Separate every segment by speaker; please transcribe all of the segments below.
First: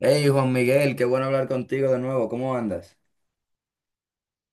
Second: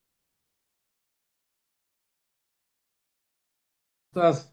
Speaker 1: Hey Juan Miguel, qué bueno hablar contigo de nuevo. ¿Cómo andas?
Speaker 2: Todas-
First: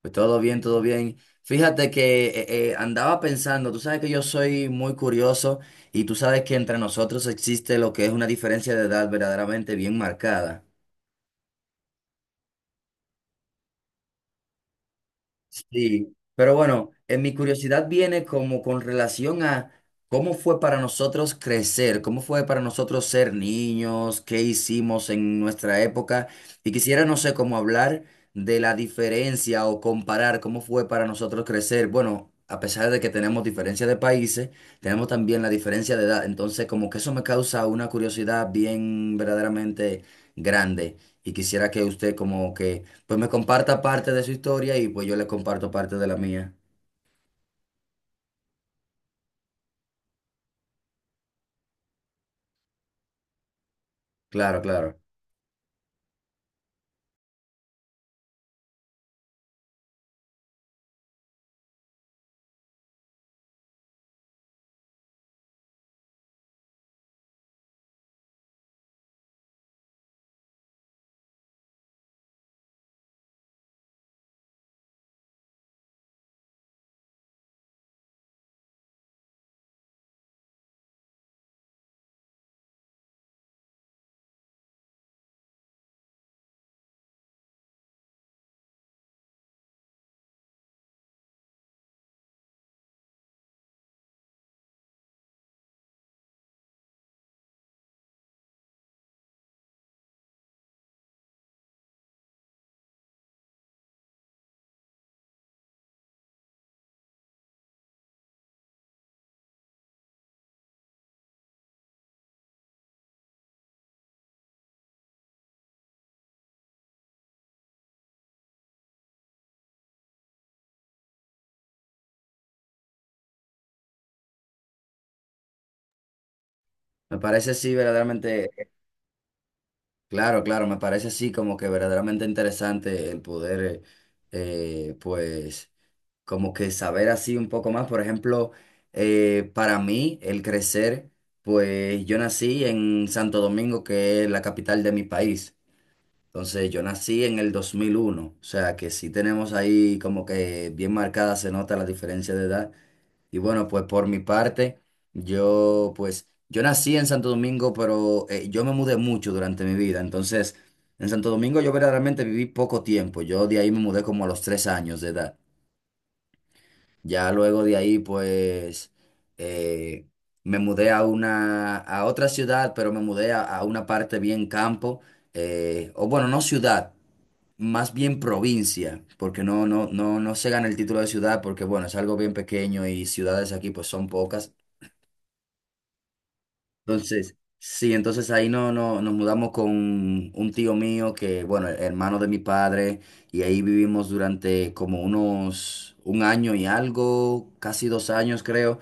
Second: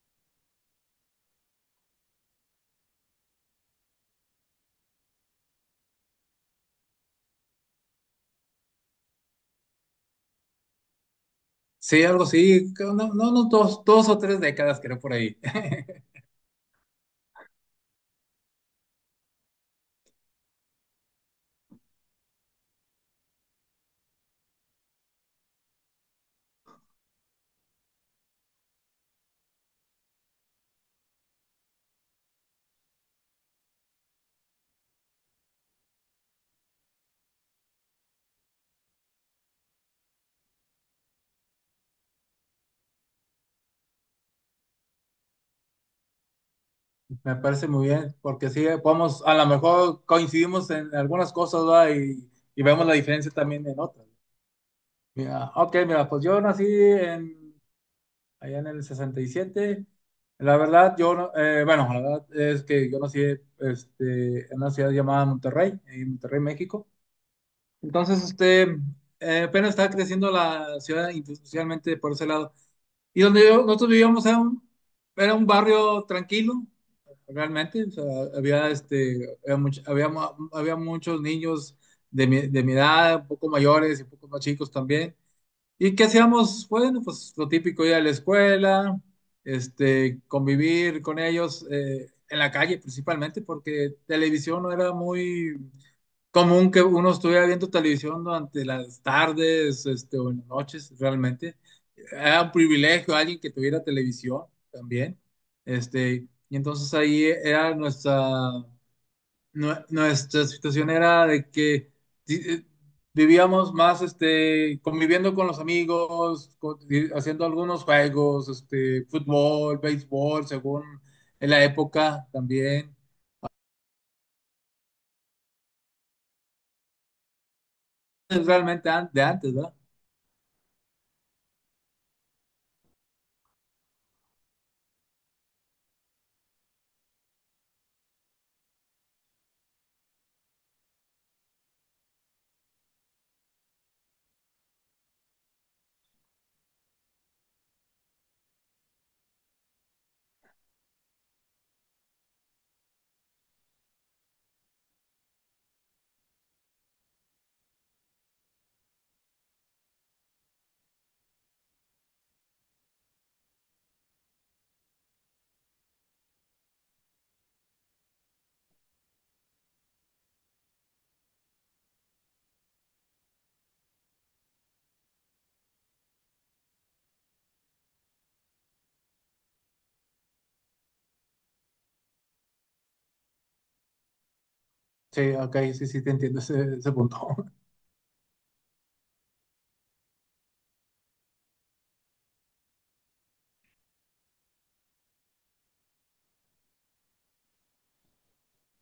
Speaker 1: Pues todo bien, todo bien. Fíjate que andaba pensando, tú sabes que yo soy muy curioso y tú sabes que entre nosotros existe lo que es una diferencia de edad verdaderamente bien marcada.
Speaker 2: sí, algo así, creo, no, dos o tres décadas creo por ahí.
Speaker 1: Sí, pero bueno, en mi curiosidad viene como con relación a cómo fue para nosotros crecer, cómo fue para nosotros ser niños, qué hicimos en nuestra época. Y quisiera, no sé, cómo hablar de la diferencia o comparar cómo fue para nosotros crecer. Bueno, a pesar de que tenemos diferencia de países, tenemos también la diferencia de edad. Entonces, como que eso me causa una curiosidad bien verdaderamente grande. Y quisiera que usted como que pues me comparta parte de su historia y pues yo le comparto parte de la mía.
Speaker 2: Me parece muy bien, porque sí, vamos, a lo mejor coincidimos en algunas cosas, ¿verdad? Y vemos la diferencia también en otras.
Speaker 1: Claro, claro.
Speaker 2: Mira, ok, mira, pues allá en el 67. La verdad, yo, no- bueno, La verdad es que yo nací en una ciudad llamada Monterrey, en Monterrey, México. Entonces, este, Apenas estaba creciendo la ciudad institucionalmente por ese lado. Nosotros vivíamos era era un barrio tranquilo, realmente. O sea, había, este, había, much- había, mu- había muchos niños de mi edad, un poco mayores y un poco más chicos también. ¿Y qué hacíamos? Bueno, pues lo típico, ir a la escuela, convivir con ellos en la calle principalmente, porque televisión no era muy común que uno estuviera viendo televisión durante las tardes, o en las noches, realmente. Era un privilegio alguien que tuviera televisión también. Y entonces ahí era nuestra situación era de que di- eh, vivíamos más, conviviendo con los amigos, haciendo algunos juegos, fútbol, béisbol, según en la época también.
Speaker 1: Me parece así
Speaker 2: Es
Speaker 1: verdaderamente,
Speaker 2: realmente de antes, ¿verdad?
Speaker 1: claro, claro, me parece así como que verdaderamente interesante el poder, pues, como que saber así un poco más. Por ejemplo, para mí, el crecer, pues yo nací en Santo Domingo, que es la capital de mi país. Entonces, yo nací en el 2001, o sea que sí tenemos ahí como que bien marcada, se nota la diferencia de edad. Y bueno, pues por mi parte, yo pues yo nací en Santo Domingo, pero yo me mudé mucho durante mi vida. Entonces, en Santo Domingo yo verdaderamente viví poco tiempo. Yo de ahí me mudé como a los 3 años de edad. Ya luego de ahí, pues eh, me mudé a otra ciudad, pero me mudé a una parte bien campo, o bueno, no ciudad, más bien provincia, porque no se gana el título de ciudad, porque bueno, es algo bien pequeño y ciudades aquí pues son pocas.
Speaker 2: Sí, ok, sí, sí, te entiendo ese punto.
Speaker 1: Entonces, sí, entonces ahí no nos mudamos con un tío mío que, bueno, hermano de mi padre, y ahí vivimos durante como unos 1 año y algo, casi 2 años creo.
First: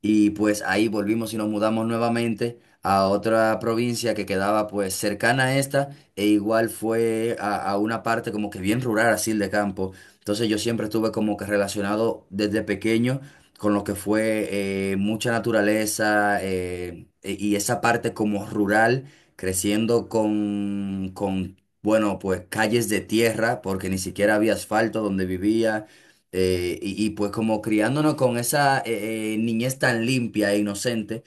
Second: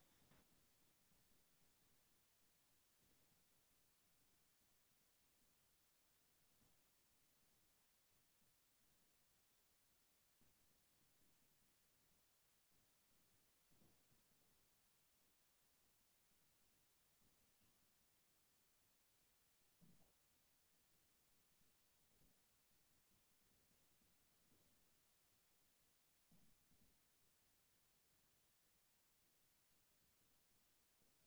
Speaker 1: Y pues ahí volvimos y nos mudamos nuevamente a otra provincia que quedaba pues cercana a esta e igual fue a una parte como que bien rural, así de campo. Entonces yo siempre estuve como que relacionado desde pequeño con lo que fue mucha naturaleza y esa parte como rural, creciendo con, bueno, pues calles de tierra, porque ni siquiera había asfalto donde vivía, pues como criándonos con esa niñez tan limpia e inocente,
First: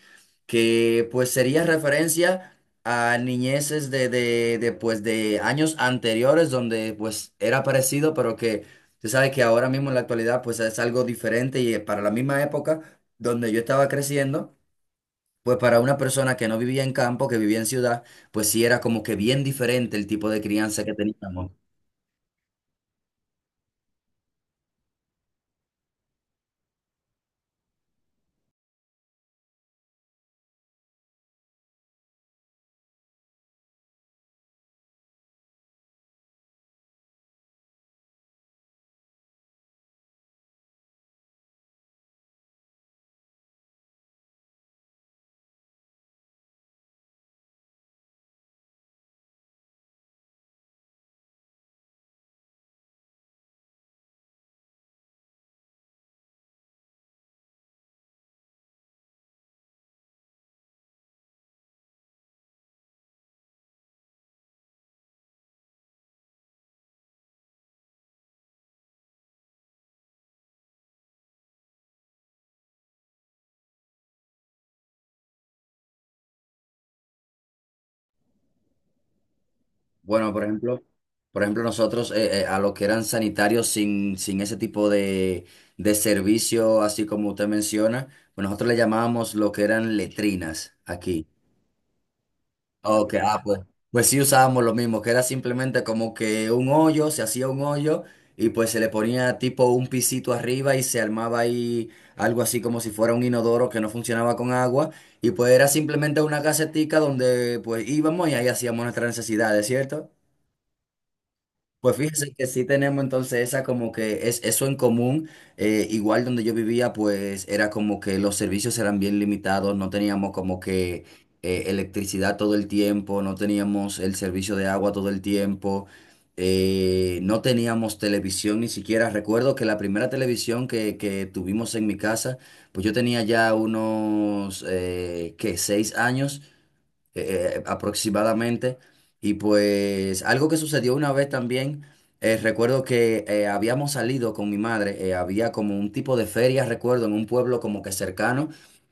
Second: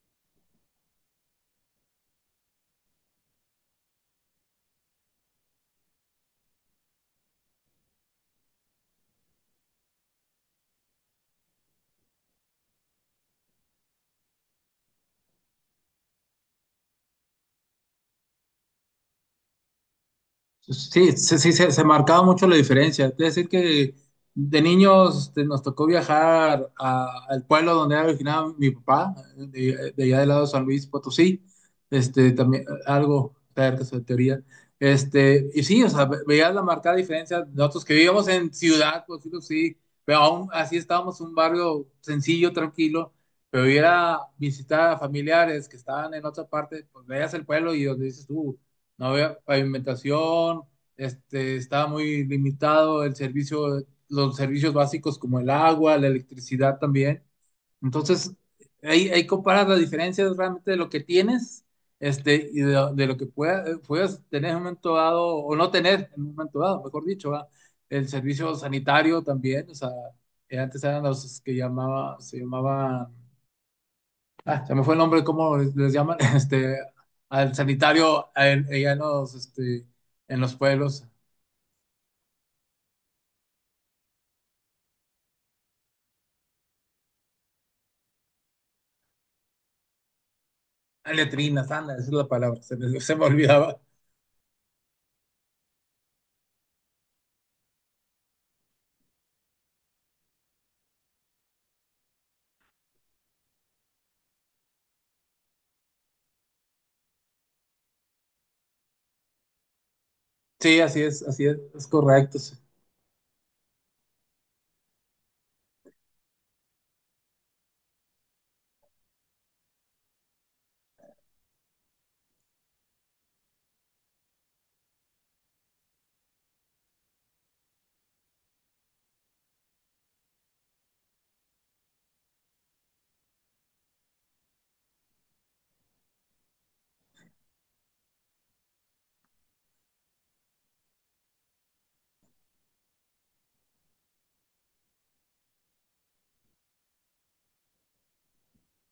Speaker 1: que pues sería referencia a niñeces de pues, de años anteriores donde pues era parecido, pero que tú sabes que ahora mismo en la actualidad pues es algo diferente y, para la misma época donde yo estaba creciendo. Pues para una persona que no vivía en campo, que vivía en ciudad, pues sí era como que bien diferente el tipo de crianza que
Speaker 2: Sí, sí,
Speaker 1: teníamos.
Speaker 2: sí, se marcaba mucho la diferencia. Es decir, que de niños, nos tocó viajar al pueblo donde era originado mi papá, de allá del lado de San Luis Potosí, este, también algo cerca de teoría. Y sí, o sea, veías la marcada diferencia. Nosotros que vivíamos en ciudad, por decirlo así, pero aún así estábamos en un barrio sencillo, tranquilo. Pero ir a visitar a familiares que estaban en otra parte, pues veías el pueblo y donde dices tú no había pavimentación, estaba muy limitado el servicio, los servicios básicos como el agua, la electricidad también. Entonces, ahí comparas las diferencias realmente de lo que tienes, de lo que puedas tener en un momento dado, o no tener en un momento dado, mejor dicho, ¿verdad? El servicio sanitario también, o sea, antes eran los que llamaba, se llamaban... Ah, se me fue el nombre, ¿cómo les llaman? Al sanitario, allá en los,
Speaker 1: Bueno,
Speaker 2: en los pueblos.
Speaker 1: por ejemplo, nosotros a los que eran sanitarios sin ese tipo de servicio, así como usted menciona, pues nosotros le llamábamos lo que eran letrinas
Speaker 2: A
Speaker 1: aquí.
Speaker 2: letrinas, anda, esa es la palabra,
Speaker 1: Ok,
Speaker 2: se me
Speaker 1: ah, pues,
Speaker 2: olvidaba.
Speaker 1: pues sí usábamos lo mismo, que era simplemente como que un hoyo, se hacía un hoyo y pues se le ponía tipo un pisito arriba y se armaba ahí algo así como si fuera un inodoro que no funcionaba con agua y pues era simplemente una casetica donde pues íbamos y ahí hacíamos nuestras necesidades, ¿cierto?
Speaker 2: Sí, así es
Speaker 1: Pues fíjese
Speaker 2: correcto.
Speaker 1: que
Speaker 2: Sí.
Speaker 1: sí tenemos entonces esa como que es eso en común. Igual donde yo vivía, pues era como que los servicios eran bien limitados, no teníamos como que electricidad todo el tiempo, no teníamos el servicio de agua todo el tiempo, no teníamos televisión ni siquiera. Recuerdo que la primera televisión que tuvimos en mi casa, pues yo tenía ya unos, ¿qué? 6 años aproximadamente. Y pues algo que sucedió una vez también, recuerdo que habíamos salido con mi madre, había como un tipo de feria, recuerdo, en un pueblo como que cercano,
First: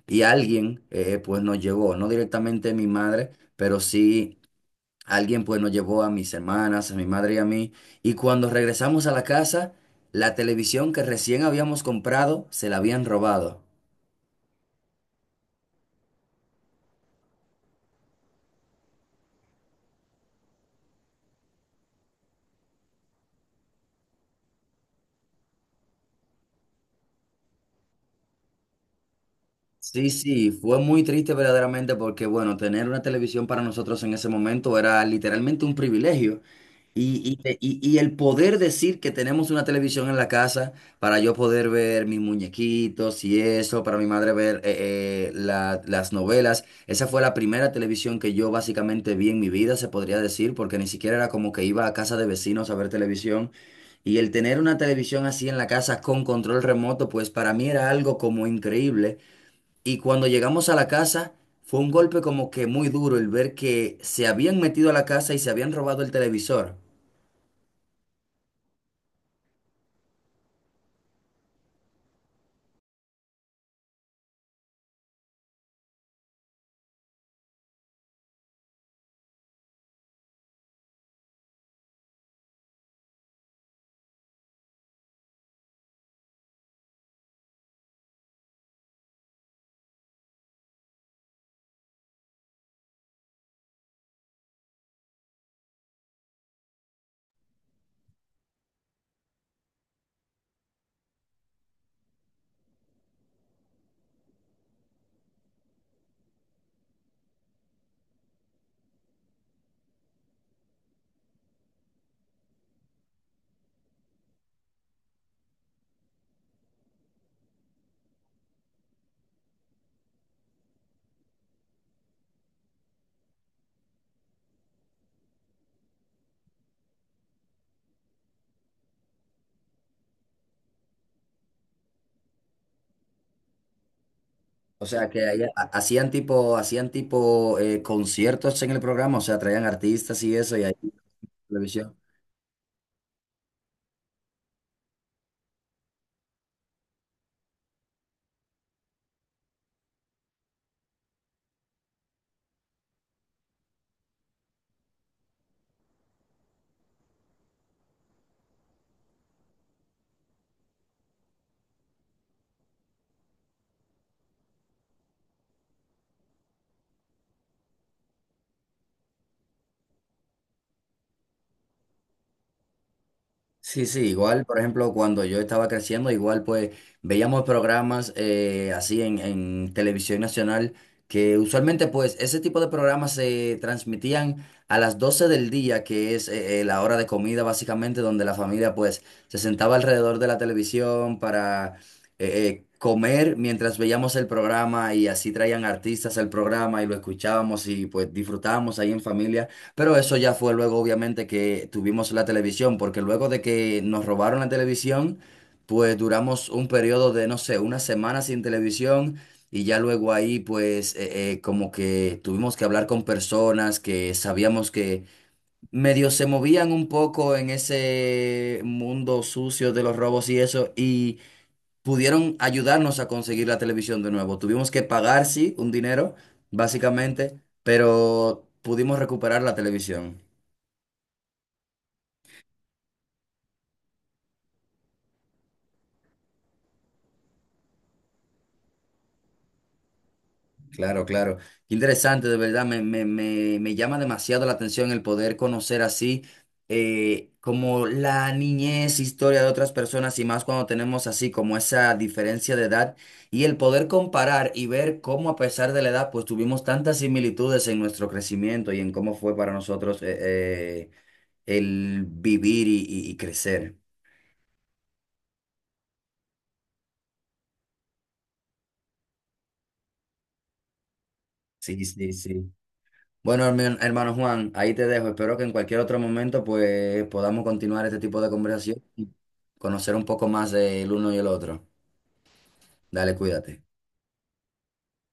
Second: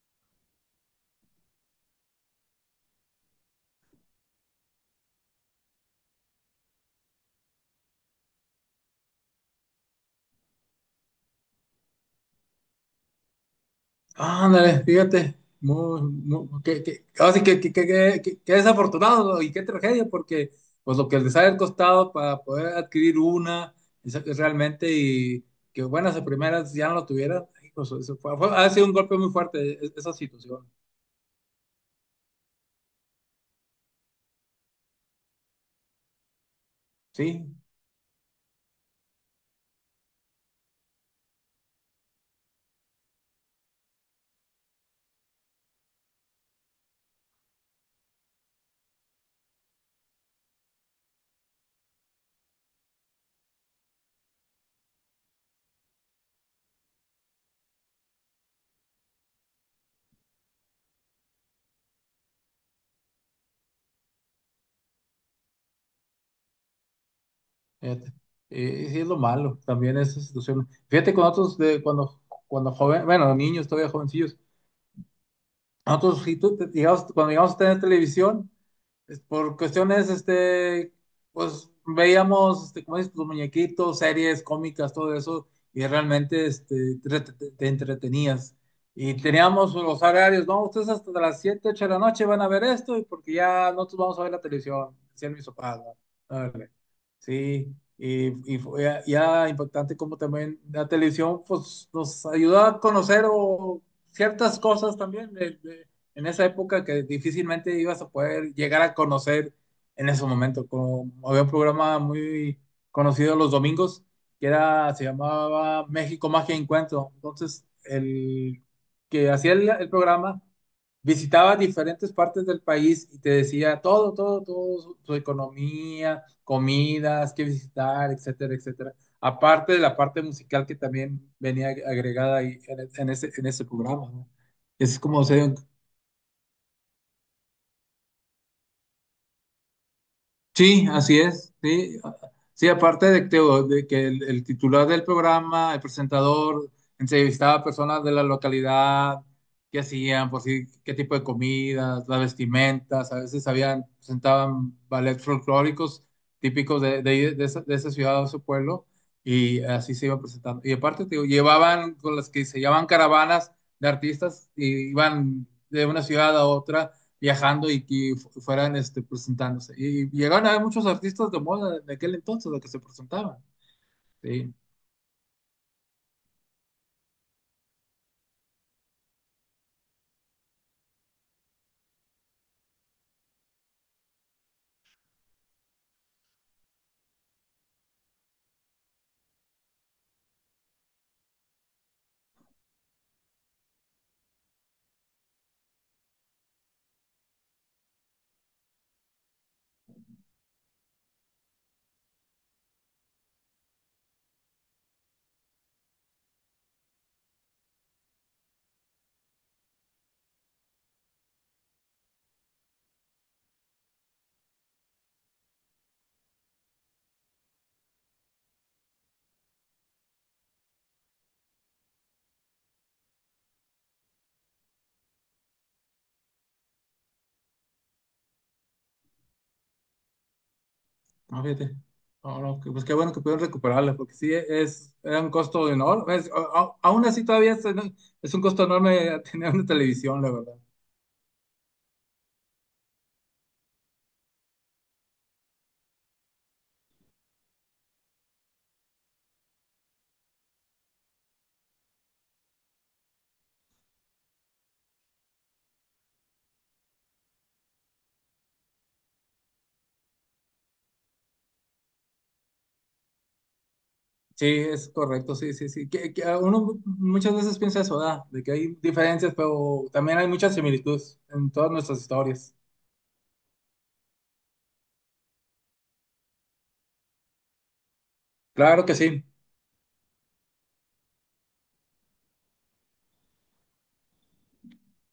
Speaker 1: y alguien, pues nos llevó, no directamente mi madre, pero sí alguien pues nos llevó a mis hermanas, a mi madre y a mí. Y cuando regresamos a la casa, la televisión que recién habíamos comprado se la habían robado.
Speaker 2: Ándale, fíjate. Muy, muy, ahora sí que, que desafortunado, ¿no? Y qué tragedia, porque pues lo que les ha costado para poder adquirir una, esa que es realmente, y que buenas a primeras ya no lo tuvieran, hijo, eso ha sido un golpe muy fuerte
Speaker 1: Sí,
Speaker 2: esa
Speaker 1: sí,
Speaker 2: situación.
Speaker 1: fue muy triste verdaderamente porque, bueno, tener una televisión para nosotros en ese momento era literalmente un privilegio. Y,
Speaker 2: Sí,
Speaker 1: y, y- y el poder decir que tenemos una televisión en la casa para yo poder ver mis muñequitos y eso, para mi madre ver las novelas. Esa fue la primera televisión que yo básicamente vi en mi vida, se podría decir, porque ni siquiera era como que iba a casa de vecinos a ver televisión. Y el tener una televisión así en la casa con control remoto, pues para mí era algo como increíble. Y cuando llegamos a la casa, fue un golpe como que muy duro el ver que se habían metido a la casa y se habían robado el televisor.
Speaker 2: fíjate. Y sí es lo malo, también esa situación. Fíjate con otros de cuando, cuando joven, bueno, niños todavía jovencillos, nosotros sí, cuando llegamos a tener televisión, por cuestiones, pues veíamos, como dices, los muñequitos, series cómicas, todo eso, y realmente, te entretenías. Y teníamos los horarios, no, ustedes hasta las 7 8 de la noche van a ver esto, y porque ya nosotros vamos a ver la televisión, decían mis papás, ¿no? Órale. Y fue ya, ya impactante como también la televisión, pues nos ayudó a conocer o ciertas cosas también. En esa época que difícilmente ibas a poder llegar a conocer en ese momento. Como había un programa muy conocido los domingos se llamaba México Magia y Encuentro. Entonces, el que hacía el programa visitaba diferentes partes del país y te decía todo, su economía, comidas, qué visitar, etcétera, etcétera. Aparte de la parte musical que también venía agregada ahí en ese programa, ¿no?
Speaker 1: O
Speaker 2: Es
Speaker 1: sea,
Speaker 2: como
Speaker 1: que ahí
Speaker 2: se,
Speaker 1: hacían tipo conciertos en el programa, o sea, traían artistas y eso y ahí
Speaker 2: Sí,
Speaker 1: la
Speaker 2: así es.
Speaker 1: televisión.
Speaker 2: Sí, sí aparte de que el titular del programa, el presentador, entrevistaba a personas de la localidad, qué hacían, por si qué tipo de comidas, las vestimentas. A veces habían, presentaban ballets folclóricos típicos de esa ciudad o ese pueblo, y así se iba presentando. Y aparte, te digo, llevaban con las que se llamaban caravanas de artistas, y iban de una ciudad a otra viajando y que fueran, presentándose. Y llegaron a haber muchos artistas de moda de aquel entonces, los que se presentaban.
Speaker 1: Sí, sí, igual,
Speaker 2: Sí,
Speaker 1: por ejemplo, cuando yo estaba creciendo, igual pues veíamos programas así en televisión nacional, que usualmente pues ese tipo de programas se transmitían a las 12 del día, que es la hora de comida básicamente, donde la familia pues se sentaba alrededor de la televisión para comer mientras veíamos el programa y así traían artistas al programa y lo escuchábamos y pues disfrutábamos ahí en familia. Pero eso ya fue luego, obviamente, que tuvimos la televisión, porque luego de que nos robaron la televisión, pues duramos un periodo de, no sé, una semana sin televisión y ya luego ahí, pues, como que tuvimos que hablar con personas que sabíamos que medio se movían un poco en ese mundo sucio de los robos y eso, y pudieron ayudarnos a conseguir la televisión de nuevo. Tuvimos que pagar, sí, un dinero, básicamente, pero pudimos recuperar la televisión.
Speaker 2: no, fíjate. No, no, que- pues qué bueno que pudieron recuperarla, porque sí es, era un costo enorme. Aún así todavía es, ¿no? Es un costo enorme tener una televisión, la verdad.
Speaker 1: Claro, claro. Qué interesante, de verdad, me llama demasiado la atención el poder conocer así, como la niñez, historia de otras personas y más cuando tenemos así como esa diferencia de edad y el poder comparar y ver cómo a pesar de la edad pues tuvimos tantas similitudes en nuestro crecimiento y en cómo fue para nosotros el vivir y crecer.
Speaker 2: Sí, es correcto, sí, sí, sí. Que uno muchas veces piensa eso, ¿verdad? De que hay diferencias, pero también hay muchas similitudes en todas
Speaker 1: Sí,
Speaker 2: nuestras
Speaker 1: sí, sí.
Speaker 2: historias.
Speaker 1: Bueno, hermano Juan, ahí te dejo. Espero que en cualquier otro momento pues podamos continuar este tipo de conversación
Speaker 2: Claro que
Speaker 1: y
Speaker 2: sí.
Speaker 1: conocer un poco más del uno y el otro. Dale, cuídate.